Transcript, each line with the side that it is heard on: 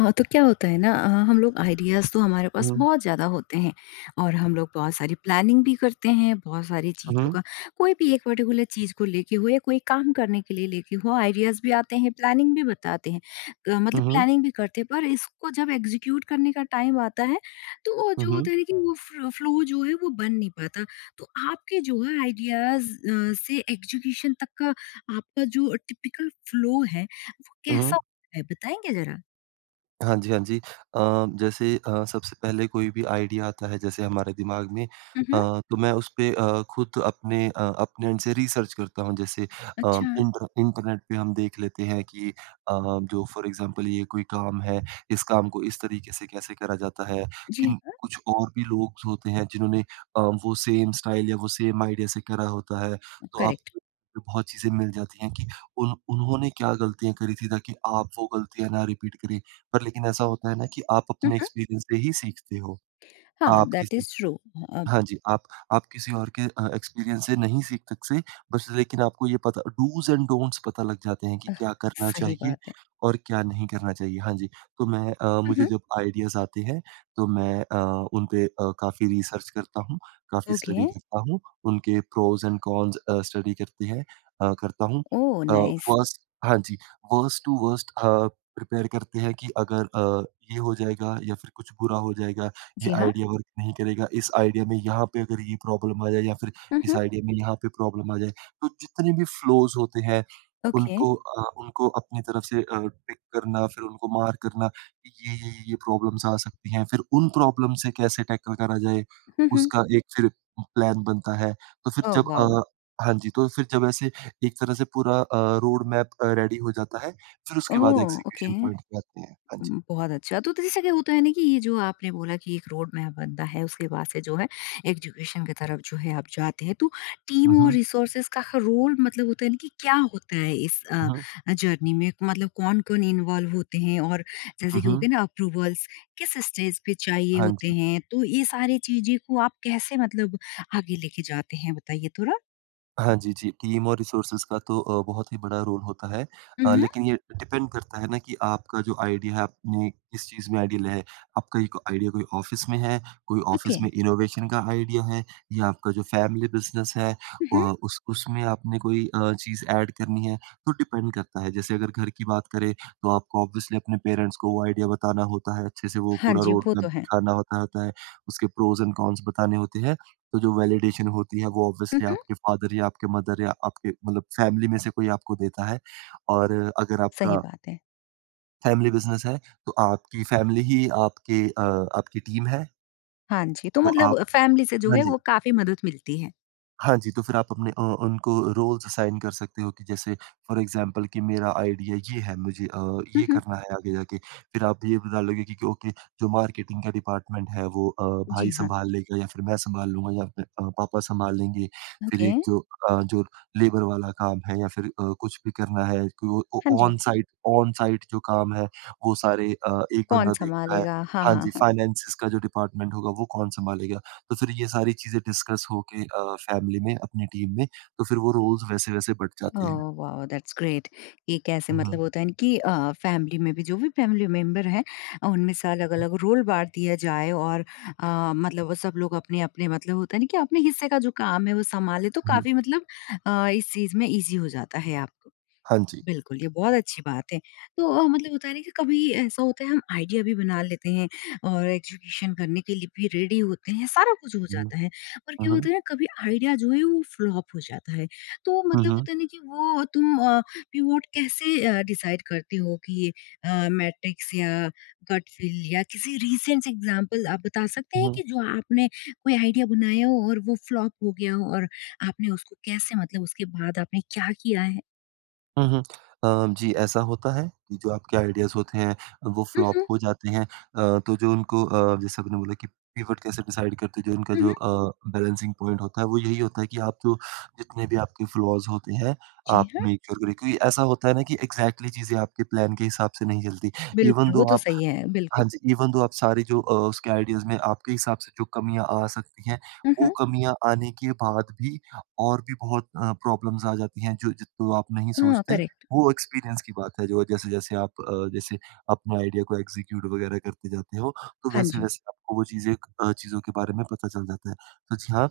left: तो क्या होता है ना हम लोग आइडियाज़ तो हमारे पास
right: Mhm.
left: बहुत ज़्यादा होते हैं और हम लोग बहुत सारी प्लानिंग भी करते हैं, बहुत सारी चीज़ों
right: Mhm.
left: का कोई भी एक पर्टिकुलर चीज़ को लेके हो या कोई काम करने के लिए लेके हो आइडियाज़ भी आते हैं, प्लानिंग भी बताते हैं। मतलब
right: Mhm.
left: प्लानिंग भी करते हैं पर इसको जब एग्जीक्यूट करने का टाइम आता है, तो वो जो
right: Mhm.
left: होता है ना कि वो फ्र फ्लो जो है वो बन नहीं पाता। तो आपके जो है आइडियाज़ से एग्जीक्यूशन तक का आपका जो टिपिकल फ्लो है, वो
right: Mhm.
left: कैसा होता है बताएँगे ज़रा?
right: हाँ जी, हाँ जी। जैसे सबसे पहले कोई भी आइडिया आता है जैसे हमारे दिमाग में। तो मैं उसपे खुद अपने एंड से रिसर्च करता हूँ। जैसे
left: अच्छा,
right: इंटरनेट पे हम देख लेते हैं कि जो फ़ॉर एग्ज़ाम्पल ये कोई काम है, इस काम को इस तरीके से कैसे करा जाता है,
left: जी
right: किन
left: हाँ।
right: कुछ और भी लोग होते हैं जिन्होंने वो सेम स्टाइल या वो सेम आइडिया से करा होता है। तो
left: करेक्ट।
right: आपको बहुत चीज़ें मिल जाती हैं कि उन उन्होंने क्या गलतियाँ करी थी ताकि आप वो गलतियाँ ना रिपीट करें। पर लेकिन ऐसा होता है ना कि आप
left: हुँ,
right: अपने
left: हुँ।
right: एक्सपीरियंस से ही सीखते हो।
left: हाँ,
right: आप
left: दैट
right: किसी
left: इज़ ट्रू। अब
right: हाँ जी, आप किसी और के एक्सपीरियंस से नहीं सीख तक से बस लेकिन आपको ये पता डूज़ एंड डोंट्स पता लग जाते हैं कि क्या करना
left: सही
right: चाहिए
left: बात है।
right: और क्या नहीं करना चाहिए। हाँ जी,
left: हुँ,
right: मुझे
left: हुँ।
right: जब आइडियाज़ आते हैं तो मैं उन पे काफ़ी रिसर्च करता हूँ, काफ़ी
left: ओके,
right: स्टडी करता हूँ, उनके pros and cons uh, study करते हैं अ, करता हूँ।
left: ओह
right: अ,
left: नाइस।
right: वर्स्ट हाँ जी, वर्स्ट टू वर्स्ट प्रिपेयर करते हैं कि अगर ये हो जाएगा या फिर कुछ बुरा हो जाएगा, ये
left: जी हाँ।
right: आइडिया वर्क नहीं करेगा, इस आइडिया में यहाँ पे अगर ये प्रॉब्लम आ जाए या फिर
left: हुँ,
right: इस
left: हुँ।
right: आइडिया में यहाँ पे प्रॉब्लम आ जाए। तो जितने भी फ्लॉज़ होते हैं,
left: ओके।
right: उनको अपनी तरफ से पिक करना, फिर उनको मार्क करना कि ये प्रॉब्लम्स आ सकती हैं। फिर उन प्रॉब्लम से कैसे टैकल करा जाए,
left: हुँ, हुँ।
right: उसका एक फिर प्लान बनता है। तो फिर
left: ओह
right: जब
left: वाओ!
right: अ, हाँ जी, तो फिर जब ऐसे एक तरह से पूरा रोड मैप रेडी हो जाता है, फिर उसके बाद
left: ओह, ओके।
right: एग्ज़ीक्यूशन पॉइंट पे आते हैं। हाँ जी।
left: बहुत अच्छा। तो जैसा कि होता है ना कि ये जो आपने बोला कि एक रोड मैप बनता है, उसके बाद से जो है एजुकेशन की तरफ जो है आप जाते हैं। तो
right: हुँ,
left: टीम और
right: हुँ।
left: रिसोर्सेज़ का रोल मतलब होता है ना कि क्या होता है इस
right: हुँ, हुँ।
left: जर्नी में? मतलब कौन-कौन इन्वॉल्व होते हैं और
right: हुँ,
left: जैसे कि हो
right: हुँ।
left: गया ना अप्रूवल्स किस स्टेज पे चाहिए
right: हाँ
left: होते
right: जी।
left: हैं? तो ये सारी चीज़ें को आप कैसे मतलब आगे लेके जाते हैं बताइए थोड़ा?
right: हाँ जी, जी। टीम और रिसोर्सेज़ का तो बहुत ही बड़ा रोल होता है।
left: हुँ, हुँ।
right: लेकिन ये डिपेंड करता है ना कि आपका जो आइडिया है, आपने किस चीज़ में आइडिया लिया है। आपका एक आइडिया कोई ऑफ़िस में है, कोई ऑफ़िस
left: ओके।
right: में इनोवेशन का आइडिया है, या आपका जो फ़ैमिली बिज़नेस है
left: हुँ, हुँ।
right: उस उसमें आपने कोई चीज़ ऐड करनी है, तो डिपेंड करता है। जैसे अगर घर की बात करें, तो आपको ऑब्वियसली अपने पेरेंट्स को वो आइडिया बताना होता है, अच्छे से वो
left: हाँ
right: पूरा
left: जी,
right: रोड
left: वो
right: मैप
left: तो है।
right: दिखाना होता होता है, उसके प्रोज़ एंड कॉन्स बताने होते हैं। तो जो वैलिडेशन होती है वो
left: हुँ,
right: ऑब्वियसली
left: हुँ।
right: आपके फादर या आपके मदर या आपके मतलब फैमिली में से कोई आपको देता है, और अगर
left: सही
right: आपका
left: बात है।
right: फैमिली बिज़नेस है, तो आपकी फैमिली ही आपके आपकी टीम है,
left: हाँ जी, तो
right: तो आप
left: मतलब फैमिली से जो
right: हाँ
left: है
right: जी।
left: वो काफ़ी मदद मिलती है।
right: हाँ जी, तो फिर आप अपने उनको रोल्स असाइन कर सकते हो कि जैसे फॉर एग्ज़ाम्पल कि मेरा आइडिया ये है, मुझे
left: हुँ,
right: ये
left: हुँ।
right: करना है आगे जाके। फिर आप ये बता लोगे कि ओके, जो मार्केटिंग का डिपार्टमेंट है वो भाई
left: जी हाँ।
right: सँभाल लेगा, या फिर मैं सँभाल लूँगा, या फिर पापा सँभाल लेंगे। फिर
left: ओके।
right: एक जो अ, जो लेबर वाला काम है, या फिर कुछ भी करना है कि वो ओ
left: हाँ जी।
right: ऑन साइट जो काम है वो सारे एक
left: कौन
right: बंदा देखता है।
left: सँभालेगा? हाँ,
right: हाँ
left: हाँ,
right: जी,
left: हाँ।
right: फाइनेंसेस का जो डिपार्टमेंट होगा वो कौन सँभालेगा? तो फिर ये सारी चीज़ें डिस्कस होके फैमिली में, अपनी टीम में, तो फिर वो रोल्स वैसे-वैसे बँट जाते हैं।
left: ओह वाओ! दैट्स ग्रेट कि कैसे
right: हुँ, हुँ,
left: मतलब होता है ना कि फैमिली में भी जो भी फैमिली मेंबर हैं उनमें से
right: हुँ,
left: अलग-अलग रोल बाँट दिया जाए और मतलब वो सब लोग अपने-अपने मतलब होता है ना कि अपने हिस्से का जो काम है वो सँभाले तो
right: हुँ, हुँ।
left: काफ़ी मतलब इस चीज़ में ईज़ी हो जाता है आपको।
right: हाँ जी।
left: बिल्कुल, ये बहुत अच्छी बात है। तो मतलब होता है ना कि कभी ऐसा होता है हम आइडिया भी बना लेते हैं और एग्ज़ीक्यूशन करने के लिए भी रेडी होते हैं, सारा कुछ हो
right: हुँ,
left: जाता है। पर
right: हुँ,
left: क्या
right: हुँ,
left: होता है ना कभी आइडिया जो है वो फ्लॉप हो जाता है। तो
right: हुँ,
left: मतलब
right: हुँ,
left: होता है ना कि वो तुम पिवोट कैसे डिसाइड करते हो कि मैट्रिक्स या गट फील या किसी रिसेंट एग्ज़ाम्पल आप बता सकते हैं
right: हुँ,
left: कि जो आपने कोई आइडिया बनाया हो और वो फ्लॉप हो गया हो और आपने उसको कैसे मतलब उसके बाद आपने क्या किया है?
right: हुँ, हुँ। जी, ऐसा होता है कि जो आपके आइडियाज़ होते हैं, वो
left: हुँ,
right: फ्लॉप
left: हुँ।
right: हो जाते हैं। तो जो जैसे आपने बोला कि पिवट कैसे डिसाइड करते हैं, जो उनका
left: हुँ, हुँ।
right: जो बैलेंसिंग पॉइंट होता है, वो यही होता है कि आप जो जितने भी आपके फ्लॉज़ होते हैं,
left: जी
right: आप
left: हाँ।
right: मेक श्योर करें, क्योंकि ऐसा होता है ना कि एग्ज़ैक्टली चीज़ें आपके प्लान के हिसाब से नहीं चलती। इवन
left: बिल्कुल, वो
right: दो
left: तो
right: आप
left: सही है,
right: हाँ
left: बिल्कुल।
right: जी, इवन दो आप सारी जो उसके आइडियाज़ में आपके हिसाब से जो कमियाँ आ सकती हैं,
left: हुँ,
right: वो
left: हुँ।
right: कमियाँ आने के बाद भी और भी बहुत प्रॉब्लम्स आ जाती हैं जो जिनको आप नहीं
left: हाँ,
right: सोचते।
left: करेक्ट।
right: वो एक्सपीरियंस की बात है जो जैसे-जैसे आप जैसे अपने आइडिया को एग्ज़ीक्यूट वग़ैरह करते जाते हो, तो
left: हाँ जी।
right: वैसे-वैसे आपको वो चीज़ें चीज़ों के बारे में पता चल जाता है। तो जी हाँ,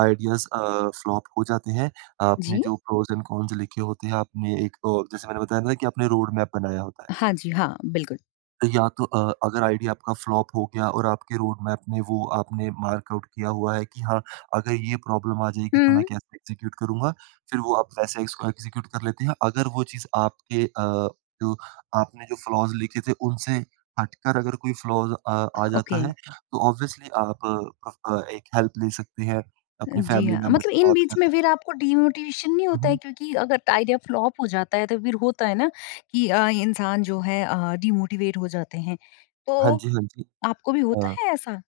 right: आइडियाज़ फ्लॉप हो जाते हैं। आपने
left: जी?
right: जो प्रोज़ एंड कॉन्स लिखे होते हैं, आपने एक और जैसे मैंने बताया ना कि आपने रोड मैप बनाया होता है।
left: हाँ जी, हाँ, बिल्कुल।
right: तो या तो अगर आईडिया आपका फ्लॉप हो गया और आपके रोड मैप में वो आपने मार्क आउट किया हुआ है कि हाँ, अगर ये प्रॉब्लम आ जाएगी तो मैं
left: हुँ।
right: कैसे एग्ज़ीक्यूट करूँगा, फिर वो आप वैसे इसको एग्ज़ीक्यूट कर लेते हैं। अगर वो चीज़ आपके जो आपने जो फ्लॉज़ लिखे थे उनसे हटकर अगर कोई फ्लॉज़ आ जाता
left: ओके,
right: है तो ऑब्वियसली आप एक हेल्प ले सकते हैं, अपने
left: जी
right: फैमिली
left: हाँ।
right: मेंबर
left: मतलब
right: से
left: इन
right: बात कर
left: बीच में
right: सकते हैं।
left: फिर आपको डिमोटिवेशन नहीं
right: हुँ,
left: होता है
right: हुँ।
left: क्योंकि अगर आइडिया फ्लॉप हो जाता है तो फिर होता है ना कि इंसान जो है डिमोटिवेट हो जाते हैं।
right: हाँ
left: तो
right: जी, हाँ जी।
left: आपको भी होता
right: अ
left: है ऐसा?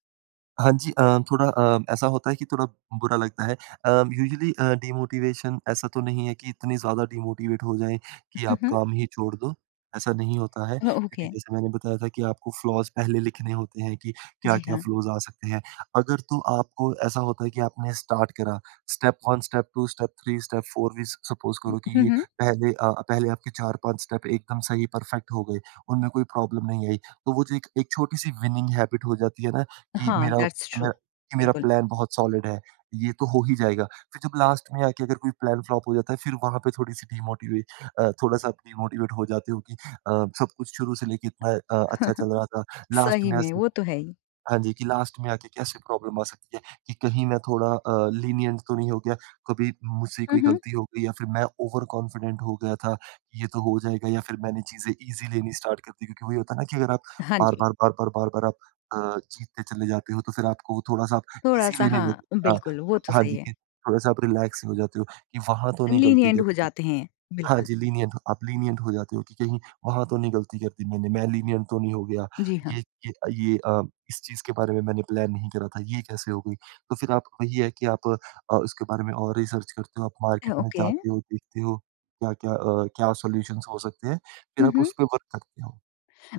right: हाँ जी, थोड़ा ऐसा होता है कि थोड़ा बुरा लगता है। यूजुअली डिमोटिवेशन ऐसा तो नहीं है कि इतनी ज़्यादा डिमोटिवेट हो जाएँ कि
left: हुँ,
right: आप
left: हुँ।
right: काम ही छोड़ दो, ऐसा नहीं होता है।
left: अ,
right: क्योंकि
left: ओके,
right: जैसे मैंने बताया था कि आपको फ्लॉज़ पहले लिखने होते हैं कि
left: जी
right: क्या-क्या
left: हाँ।
right: फ्लॉज़ आ सकते हैं। अगर तो आपको ऐसा होता है कि आपने स्टार्ट करा, स्टेप 1 स्टेप 2 स्टेप 3 स्टेप 4 भी सपोज़ करो कि
left: हुँ,
right: ये
left: हुँ।
right: पहले आपके 4-5 स्टेप एकदम सही परफेक्ट हो गए, उनमें कोई प्रॉब्लम नहीं आई। तो वो जो एक एक छोटी-सी विनिंग हैबिट हो जाती है ना कि
left: हाँ,
right: मेरा
left: दैट्स
right: कि
left: ट्रू,
right: मेरा कि मेरा
left: बिल्कुल।
right: प्लान बहुत सॉलिड है, ये तो हो ही जाएगा। फिर जब लास्ट में आके अगर कोई प्लान फ्लॉप हो जाता है, फिर वहाँ पे थोड़ा-सा आप डीमोटिवेट हो जाते हो कि सब कुछ शुरू से लेके इतना अच्छा चल रहा था, लास्ट
left: सही
right: में
left: में, वो तो है ही।
right: हाँ जी, कि लास्ट में आके कैसे प्रॉब्लम आ सकती है, कि कहीं मैं थोड़ा lenient तो नहीं हो गया, कभी मुझसे
left: हुँ,
right: कोई
left: हुँ।
right: गलती हो गई या फिर मैं ओवर कॉन्फिडेंट हो गया था, कि ये तो हो जाएगा या फिर मैंने चीज़ें ईज़ी लेनी स्टार्ट कर दी, क्योंकि वही होता है ना कि अगर आप
left: हाँ जी,
right: बार-बार, बार-बार, बार-बार आप अ, जीतते चले जाते हो तो फिर आपको वो थोड़ा-सा आप ईज़ी
left: थोड़ा-सा
right: लेने लग
left: हाँ,
right: हाँ,
left: बिल्कुल, वो तो
right: हाँ
left: सही
right: जी,
left: है।
right: कि थोड़ा-सा आप रिलैक्स हो जाते हो, कि वहाँ तो नहीं गलती
left: लीनिएंट
right: कर
left: हो जाते हैं।
right: हाँ
left: बिल्कुल।
right: जी, lenient आप lenient हो जाते हो कि कहीं वहाँ तो नहीं गलती कर दी मैंने, मैं lenient तो नहीं हो गया।
left: जी हाँ।
right: ये ये ये अ, इस चीज़ के बारे में मैंने प्लान नहीं करा था, ये कैसे हो गई? तो फिर आप वही है कि आप उसके बारे में और रिसर्च करते हो, आप
left: अ,
right: मार्केट में
left: ओके।
right: जाते हो, देखते हो क्या-क्या क्या सॉल्यूशंस हो सकते हैं, फिर
left: हुँ,
right: आप
left: हुँ।
right: उस पे वर्क करते हो।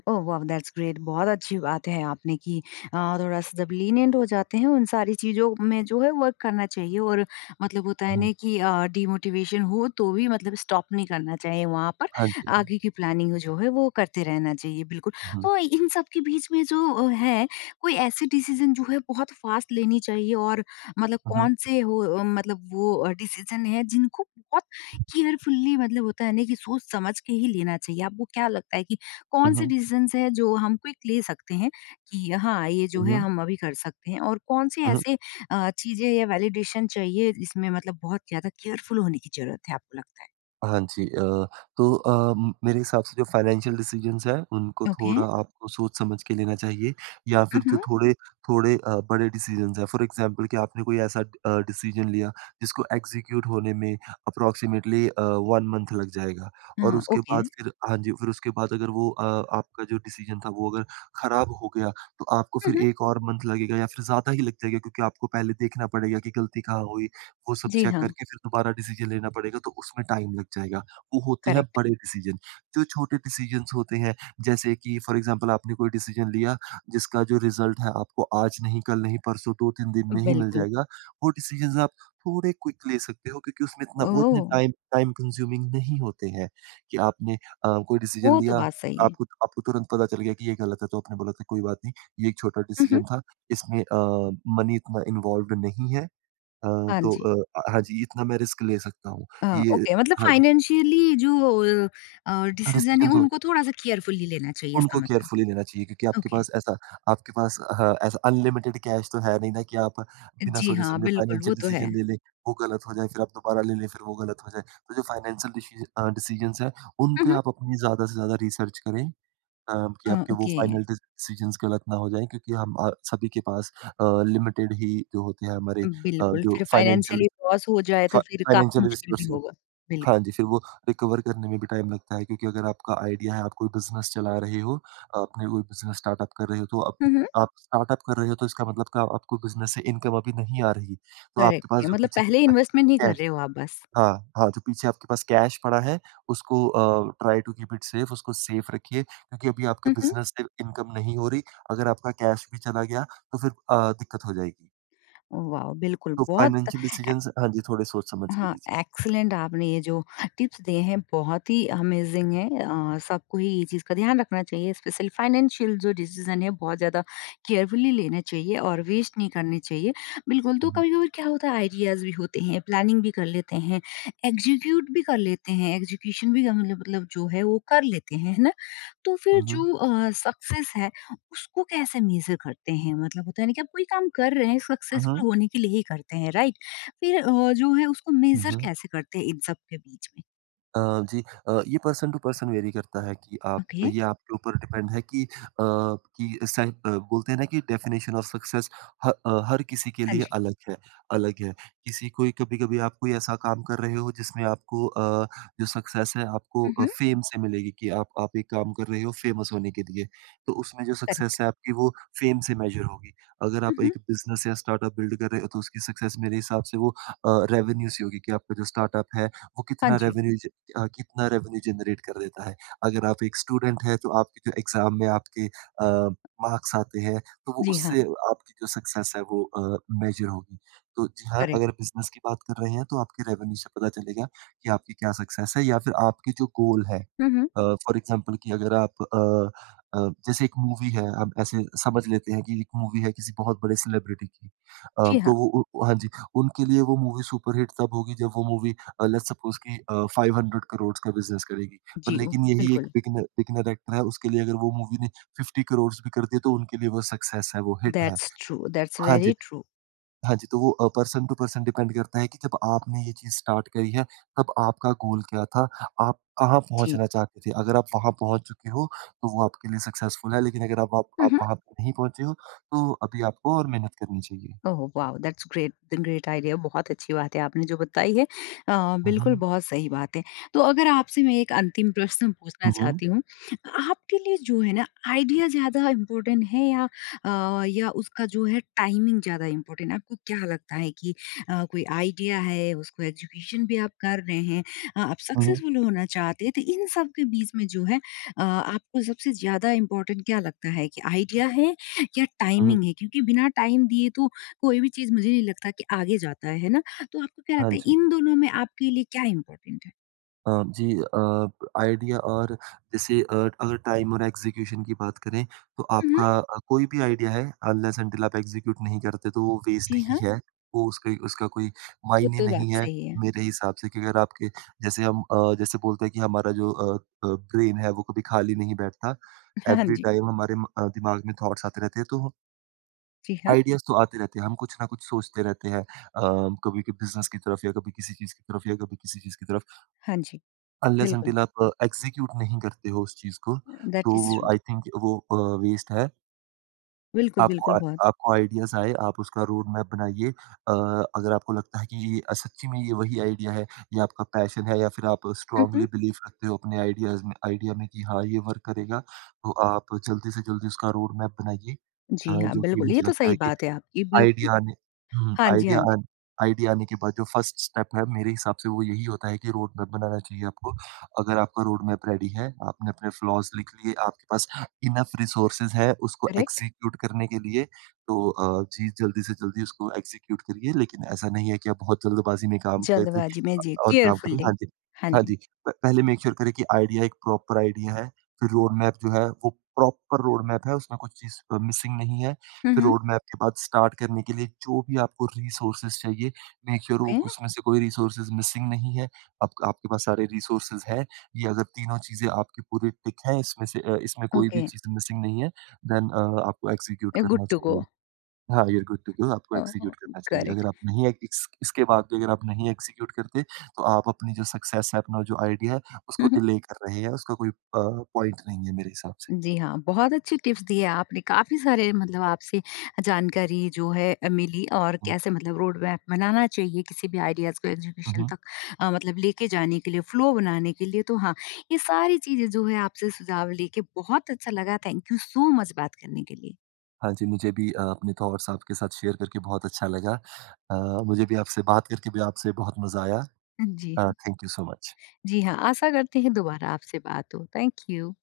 left: ओह वाह! दैट्स ग्रेट बहुत अच्छी बात है आपने कि थोड़ा-सा जब लीनिएंट हो जाते हैं उन सारी चीज़ों में जो है वर्क करना चाहिए और मतलब होता है
right: हुँ,
left: ना कि डिमोटिवेशन हो तो भी मतलब स्टॉप नहीं करना चाहिए वहाँ पर,
right: हाँ जी।
left: आगे की प्लानिंग जो है वो करते रहना चाहिए बिल्कुल।
right: हुँ, हुँ,
left: तो इन सब के बीच में जो है कोई ऐसी डिसीज़न जो है बहुत फास्ट लेनी चाहिए और मतलब
right: हुँ,
left: कौन-से हो मतलब वो डिसीज़न है जिनको बहुत केयरफुली मतलब होता है ना कि सोच समझ के ही लेना चाहिए। आपको क्या लगता है कि
right: हुँ,
left: कौन-से
right: हुँ,
left: डिसीज़न्स हैं जो हम क्विक ले सकते हैं कि हाँ, ये
right: हुँ,
left: जो है
right: हुँ।
left: हम अभी कर सकते हैं और कौन-से ऐसे चीज़ें या वैलिडेशन चाहिए जिसमें मतलब बहुत ज़्यादा केयरफुल होने की ज़रूरत है आपको लगता
right: हाँ जी। अ, तो अ, म मेरे हिसाब से जो फाइनेंशियल डिसीजंस हैं, उनको
left: है? ओके।
right: थोड़ा आपको सोच-समझ के लेना चाहिए, या फिर
left: हुँ,
right: जो
left: हुँ।
right: थोड़े थोड़े अ, बड़े डिसीजंस हैं, फॉर एग्ज़ाम्पल कि आपने कोई ऐसा डिसीजन लिया, जिसको एग्ज़ीक्यूट होने में अप्रॉक्सिमेटली 1 मंथ लग जाएगा, और
left: हाँ,
right: उसके
left: ओके।
right: बाद फिर हाँ जी, फिर उसके बाद अगर वो आपका जो डिसीजन था, वो अगर खराब हो गया, तो आपको
left: हुँ,
right: फिर
left: हुँ।
right: 1 और मंथ लगेगा या फिर ज़्यादा ही लग जाएगा, क्योंकि आपको पहले देखना पड़ेगा कि गलती कहाँ हुई, वो सब
left: जी
right: चेक
left: हाँ,
right: करके फिर दोबारा डिसीजन लेना पड़ेगा, तो उसमें टाइम लग जाएगा। वो होते हैं
left: करेक्ट।
right: बड़े डिसीजन। जो छोटे डिसीजंस होते हैं, जैसे कि फॉर एग्ज़ाम्पल आपने कोई डिसीजन लिया, जिसका जो रिज़ल्ट है आपको आज नहीं, कल नहीं, परसों 2-3 दिन में ही मिल
left: बिल्कुल।
right: जाएगा। वो डिसीजंस आप थोड़े क्विक ले सकते हो, क्योंकि उसमें इतना वो इतने
left: ओह!
right: टाइम टाइम कंज़्यूमिंग नहीं होते हैं कि आपने कोई डिसीजन
left: वो तो
right: लिया,
left: बात सही है।
right: आपको आपको तुरंत पता चल गया कि ये गलत है, तो आपने बोला था कोई बात नहीं, ये एक छोटा
left: हुँ, हुँ।
right: डिसीजन था, इसमें मनी इतना इन्वॉल्व्ड नहीं है। अ,
left: हाँ जी।
right: हाँ जी, इतना मैं रिस्क ले सकता हूँ।
left: अ,
right: ये
left: ओके मतलब
right: हाँ,
left: फाइनेंशियली जो डिसीज़न
right: डिसीजन
left: है
right: जो
left: उनको थोड़ा-सा केयरफुली लेना चाहिए इसका
right: उनको
left: मतलब।
right: केयरफुली लेना चाहिए, क्योंकि
left: ओके।
right: आपके पास हाँ, ऐसा अनलिमिटेड कैश तो है नहीं ना कि आप बिना
left: जी हाँ,
right: सोचे-समझे
left: बिल्कुल वो
right: फाइनेंशियल
left: तो है।
right: डिसीजन ले लें, वो गलत हो जाए, फिर आप दोबारा ले लें, फिर वो गलत हो जाए। तो जो फाइनेंशियल डिसीजंस हैं, उन
left: हुँ,
right: पे
left: हुँ।
right: आप अपनी ज़्यादा से ज़्यादा रिसर्च करें अ, कि
left: अ,
right: आपके वो
left: ओके।
right: फाइनल डिसीजंस गलत ना हो जाएँ, क्योंकि हम सभी के पास लिमिटेड ही जो होते हैं हमारे
left: बिल्कुल,
right: जो
left: फिर
right: फाइनेंशियल
left: फाइनेंशियली लॉस हो जाए
right: फा
left: तो फिर काफ़ी
right: फाइनेंशियल
left: मुश्किल भी
right: रिसोर्सेस
left: होगा।
right: हाँ
left: बिल्कुल।
right: जी, फिर वो रिकवर करने में भी टाइम लगता है क्योंकि अगर आपका आइडिया है, आप कोई बिज़नेस चला रहे हो, आपने कोई बिज़नेस स्टार्टअप कर रहे हो, तो आप
left: हुँ, हुँ।
right: आप स्टार्टअप कर रहे हो तो इसका मतलब का आपको बिज़नेस से इनकम अभी नहीं आ रही। तो आपके
left: करेक्ट
right: पास
left: है
right: जो
left: मतलब
right: पीछे
left: पहले इन्वेस्टमेंट नहीं कर
right: कैश
left: रहे हो आप बस।
right: हाँ, हाँ, जो पीछे आपके पास कैश पड़ा है उसको try to keep it safe उसको सेफ रखिए क्योंकि अभी आपके
left: हुँ, हुँ।
right: बिज़नेस से इनकम नहीं हो रही। अगर आपका कैश भी चला गया तो फिर दिक्कत हो जाएगी।
left: वाओ! बिल्कुल
right: तो
left: बहुत
right: फाइनेंशियल डिसीजंस हाँ जी, थोड़े सोच समझ के
left: हाँ,
right: लीजिए।
left: एक्सीलेंट आपने ये जो टिप्स दिए हैं बहुत ही अमेज़िंग है सबको ही ये चीज़ का ध्यान रखना चाहिए स्पेशली फाइनेंशियल जो डिसीज़न है बहुत ज़्यादा केयरफुली लेना चाहिए और वेस्ट नहीं करने चाहिए। बिल्कुल,
right: हुँ,
left: तो
right: हुँ।
left: कभी-कभार क्या होता है आइडियाज़ भी होते हैं, प्लानिंग भी कर लेते हैं, एग्ज़ीक्यूट भी कर लेते हैं, एग्ज़ीक्यूशन भी हम लोग मतलब जो है वो कर लेते हैं, है ना? तो फिर
right: हुँ, हुँ।
left: जो सक्सेस है उसको कैसे मेज़र करते हैं? मतलब होता है ना कि आप कोई काम कर रहे हैं सक्सेसफुल होने के लिए ही करते हैं, राइट? फिर जो है उसको
right: हुँ,
left: मेज़र
right: हुँ।
left: कैसे करते हैं इन सब के बीच में?
right: अ, जी ये पर्सन टू पर्सन वेरी करता है कि आप
left: ओके।
right: ये आपके ऊपर डिपेंड है कि सह बोलते हैं ना कि डेफिनेशन ऑफ सक्सेस हर किसी के
left: हाँ
right: लिए
left: जी।
right: अलग है किसी कोई कभी-कभी आप कोई ऐसा काम कर रहे हो जिसमें आपको जो सक्सेस है आपको
left: उहुँ।
right: फेम से मिलेगी कि आप एक काम कर रहे हो फेमस होने के लिए, तो उसमें जो सक्सेस
left: करेक्ट।
right: है आपकी वो फेम से मेजर होगी। अगर आप
left: उहुँ।
right: एक बिज़नेस या स्टार्टअप बिल्ड कर रहे हो तो उसकी सक्सेस मेरे हिसाब से वो रेवेन्यू से होगी कि आपका जो स्टार्टअप है वो
left: हाँ
right: कितना
left: जी।
right: रेवेन्यू कितना रेवेन्यू जनरेट कर देता है। अगर आप एक स्टूडेंट हैं तो आपके जो एग्ज़ाम में आपके मार्क्स आते हैं तो वो
left: जी हाँ।
right: उससे आपकी जो सक्सेस है वो मेज़र होगी। तो जी हाँ,
left: करेक्ट।
right: अगर बिज़नेस की बात कर रहे हैं तो आपके रेवेन्यू से पता चलेगा कि आपकी क्या सक्सेस है या फिर आपके जो गोल है।
left: हुँ, हुँ।
right: फॉर एग्ज़ाम्पल कि अगर आप अ, जैसे एक मूवी है हम ऐसे समझ लेते हैं कि एक मूवी है किसी बहुत बड़े सेलिब्रिटी की।
left: जी
right: तो
left: हाँ।
right: वो उ हाँ जी, उनके लिए वो मूवी सुपरहिट तब होगी जब वो मूवी लेट्स सपोज़ कि 500 करोड़ का बिज़नेस करेगी। पर
left: जी, ओ,
right: लेकिन यही एक
left: बिल्कुल।
right: बिगिनर बिगिनर एक्टर है, उसके लिए अगर वो मूवी ने 50 करोड़ भी कर दिए, तो उनके लिए वो सक्सेस है, वो हिट है।
left: दैट्स ट्रू, दैट्स
right: हाँ जी,
left: वेरी ट्रू।
right: हाँ जी, तो वो पर्सन टू पर्सन डिपेंड करता है कि जब आपने ये चीज़ स्टार्ट करी है, तब आपका गोल क्या था? आप कहाँ
left: जी।
right: पहुँचना चाहते थे? अगर आप वहाँ पहुँच चुके हो, तो वो आपके लिए सक्सेसफुल है, लेकिन अगर आप आप
left: हुँ,
right: आप
left: हुँ।
right: वहाँ पे नहीं पहुँचे हो, तो अभी आपको और मेहनत करनी चाहिए।
left: Oh wow! That's great great idea बहुत अच्छी बात है आपने जो बताई है। अ,
right: हुँ,
left: बिल्कुल
right: हुँ।
left: बहुत सही बात है। तो अगर आपसे मैं एक अंतिम प्रश्न पूछना
right: हुँ, हुँ।
left: चाहती हूँ। आपके लिए जो है ना आइडिया ज़्यादा इम्पोर्टेंट है या अ, या उसका जो है टाइमिंग ज़्यादा इम्पोर्टेंट है? आपको क्या लगता है कि कोई आइडिया है उसको एग्जीक्यूशन भी आप कर रहे हैं, आप
right: हुँ, हुँ।
left: सक्सेसफुल होना चाहते हैं तो इन सब के बीच में जो है आपको सबसे ज़्यादा इम्पोर्टेंट क्या लगता है कि आइडिया है या
right: हुँ, हुँ।
left: टाइमिंग है? क्योंकि बिना टाइम दिए तो कोई भी चीज़ मुझे नहीं लगता कि आगे जाता है ना? तो आपको क्या
right: हाँ
left: लगता है
right: जी।
left: इन दोनों में आपके लिए क्या इम्पोर्टेंट है?
right: अ, जी आइडिया और जैसे अगर टाइम और एग्ज़ीक्यूशन की बात करें, तो
left: हुँ, हुँ।
right: आपका कोई भी आइडिया है अनलेस अंटिल आप एग्ज़ीक्यूट नहीं करते तो वो वेस्ट
left: जी,
right: ही
left: हाँ।
right: है। वो उसका उसका कोई
left: वो
right: मायने
left: तो बात
right: नहीं है
left: सही है।
right: मेरे हिसाब से कि अगर आपके जैसे हम जैसे बोलते हैं कि हमारा जो ब्रेन है वो कभी खाली नहीं बैठता।
left: हाँ
right: एवरी
left: जी।
right: टाइम हमारे दिमाग में थॉट्स आते रहते हैं तो
left: जी, हाँ।
right: आइडियाज़ तो आते रहते हैं, हम कुछ ना कुछ सोचते रहते हैं। कभी के बिज़नेस की तरफ या कभी किसी चीज़ की तरफ या कभी किसी चीज़ की तरफ।
left: हाँ जी,
right: अनलेस
left: बिल्कुल।
right: अनटिल आप एग्ज़ीक्यूट नहीं करते हो उस चीज़ को,
left: दैट
right: तो
left: इज़ ट्रू।
right: आई थिंक वो वेस्ट है।
left: बिल्कुल,
right: आपको
left: बिल्कुल
right: आ
left: बहुत
right: आपको आइडियाज़ आए, आप उसका रोड मैप बनाइए। अगर आपको लगता है कि ये सच्ची में ये वही आइडिया है, ये आपका पैशन है या फिर आप
left: हुँ,
right: स्ट्रांगली
left: हुँ।
right: बिलीव रखते हो अपने आइडियाज़ में आइडिया में कि हाँ, ये वर्क करेगा, तो आप जल्दी से जल्दी उसका रोड मैप बनाइए।
left: जी हाँ,
right: जो कि
left: बिल्कुल,
right: मुझे
left: ये तो
right: लगता
left: सही
right: है कि
left: बात है आपकी बिल्कुल।
right: आइडिया आने हुँ,
left: हाँ जी,
right: आइडिया
left: हाँ जी,
right: आन आइडिया आने के बाद जो फर्स्ट स्टेप है मेरे हिसाब से वो यही होता है कि रोड मैप बनाना चाहिए आपको। अगर आपका रोड मैप रेडी है, आपने अपने फ्लॉज़ लिख लिए, आपके पास इनफ रिसोर्सेज़ है उसको
left: करेक्ट।
right: एग्ज़ीक्यूट करने के लिए, तो जी जल्दी से जल्दी उसको एग्ज़ीक्यूट करिए। लेकिन ऐसा नहीं है कि आप बहुत जल्दबाज़ी में काम करते
left: जल्दबाजी में जी,
right: और काम करें हाँ
left: केयरफुली।
right: जी,
left: हाँ
right: हाँ जी।
left: जी।
right: प पहले मेक श्योर करें कि आइडिया एक प्रॉपर आइडिया है, फिर रोड मैप जो है वो प्रॉपर रोड मैप है उसमें कुछ चीज़ मिसिंग नहीं है।
left: हुँ,
right: फिर
left: हुँ।
right: रोड मैप के बाद स्टार्ट करने के लिए जो भी आपको रिसोर्सेस चाहिए, मेक श्योर वो
left: ओके,
right: उसमें से कोई रिसोर्सेस मिसिंग नहीं है। आप आपके पास सारे रिसोर्सेस हैं। ये अगर तीनों चीज़ें आपकी पूरी टिक हैं, इसमें से इसमें कोई भी
left: ओके,
right: चीज़ मिसिंग नहीं है, देन आपको एग्ज़ीक्यूट
left: गुड
right: करना
left: टू गो
right: चाहिए। हाँ, you are good to go आपको
left: अ,
right: एग्ज़ीक्यूट करना चाहिए। अगर
left: करेक्ट।
right: आप नहीं एक इस इसके बाद भी अगर आप नहीं एग्ज़ीक्यूट करते, तो आप अपनी जो सक्सेस है, अपना जो आइडिया है, उसको डिले कर रहे हैं, उसका कोई पॉइंट नहीं है मेरे हिसाब से।
left: जी हाँ, बहुत अच्छे टिप्स दिए आपने, काफ़ी सारे मतलब आपसे जानकारी जो है मिली और
right: हुँ,
left: कैसे मतलब रोड मैप बनाना चाहिए किसी भी आइडियाज़ को
right: हुँ,
left: एग्जीक्यूशन
right: हुँ।
left: तक मतलब लेके जाने के लिए, फ्लो बनाने के लिए। तो हाँ, ये सारी चीज़ें जो है आपसे सुझाव लेके बहुत अच्छा लगा। थैंक यू सो मच बात करने के लिए।
right: हाँ जी, मुझे भी अपने थॉट्स आपके साथ शेयर करके बहुत अच्छा लगा। अ, मुझे भी आपसे बात करके भी आपसे बहुत मज़ा आया।
left: जी हाँ,
right: थैंक यू सो मच।
left: जी हाँ, आशा करते हैं दोबारा आपसे बात हो। Thank you.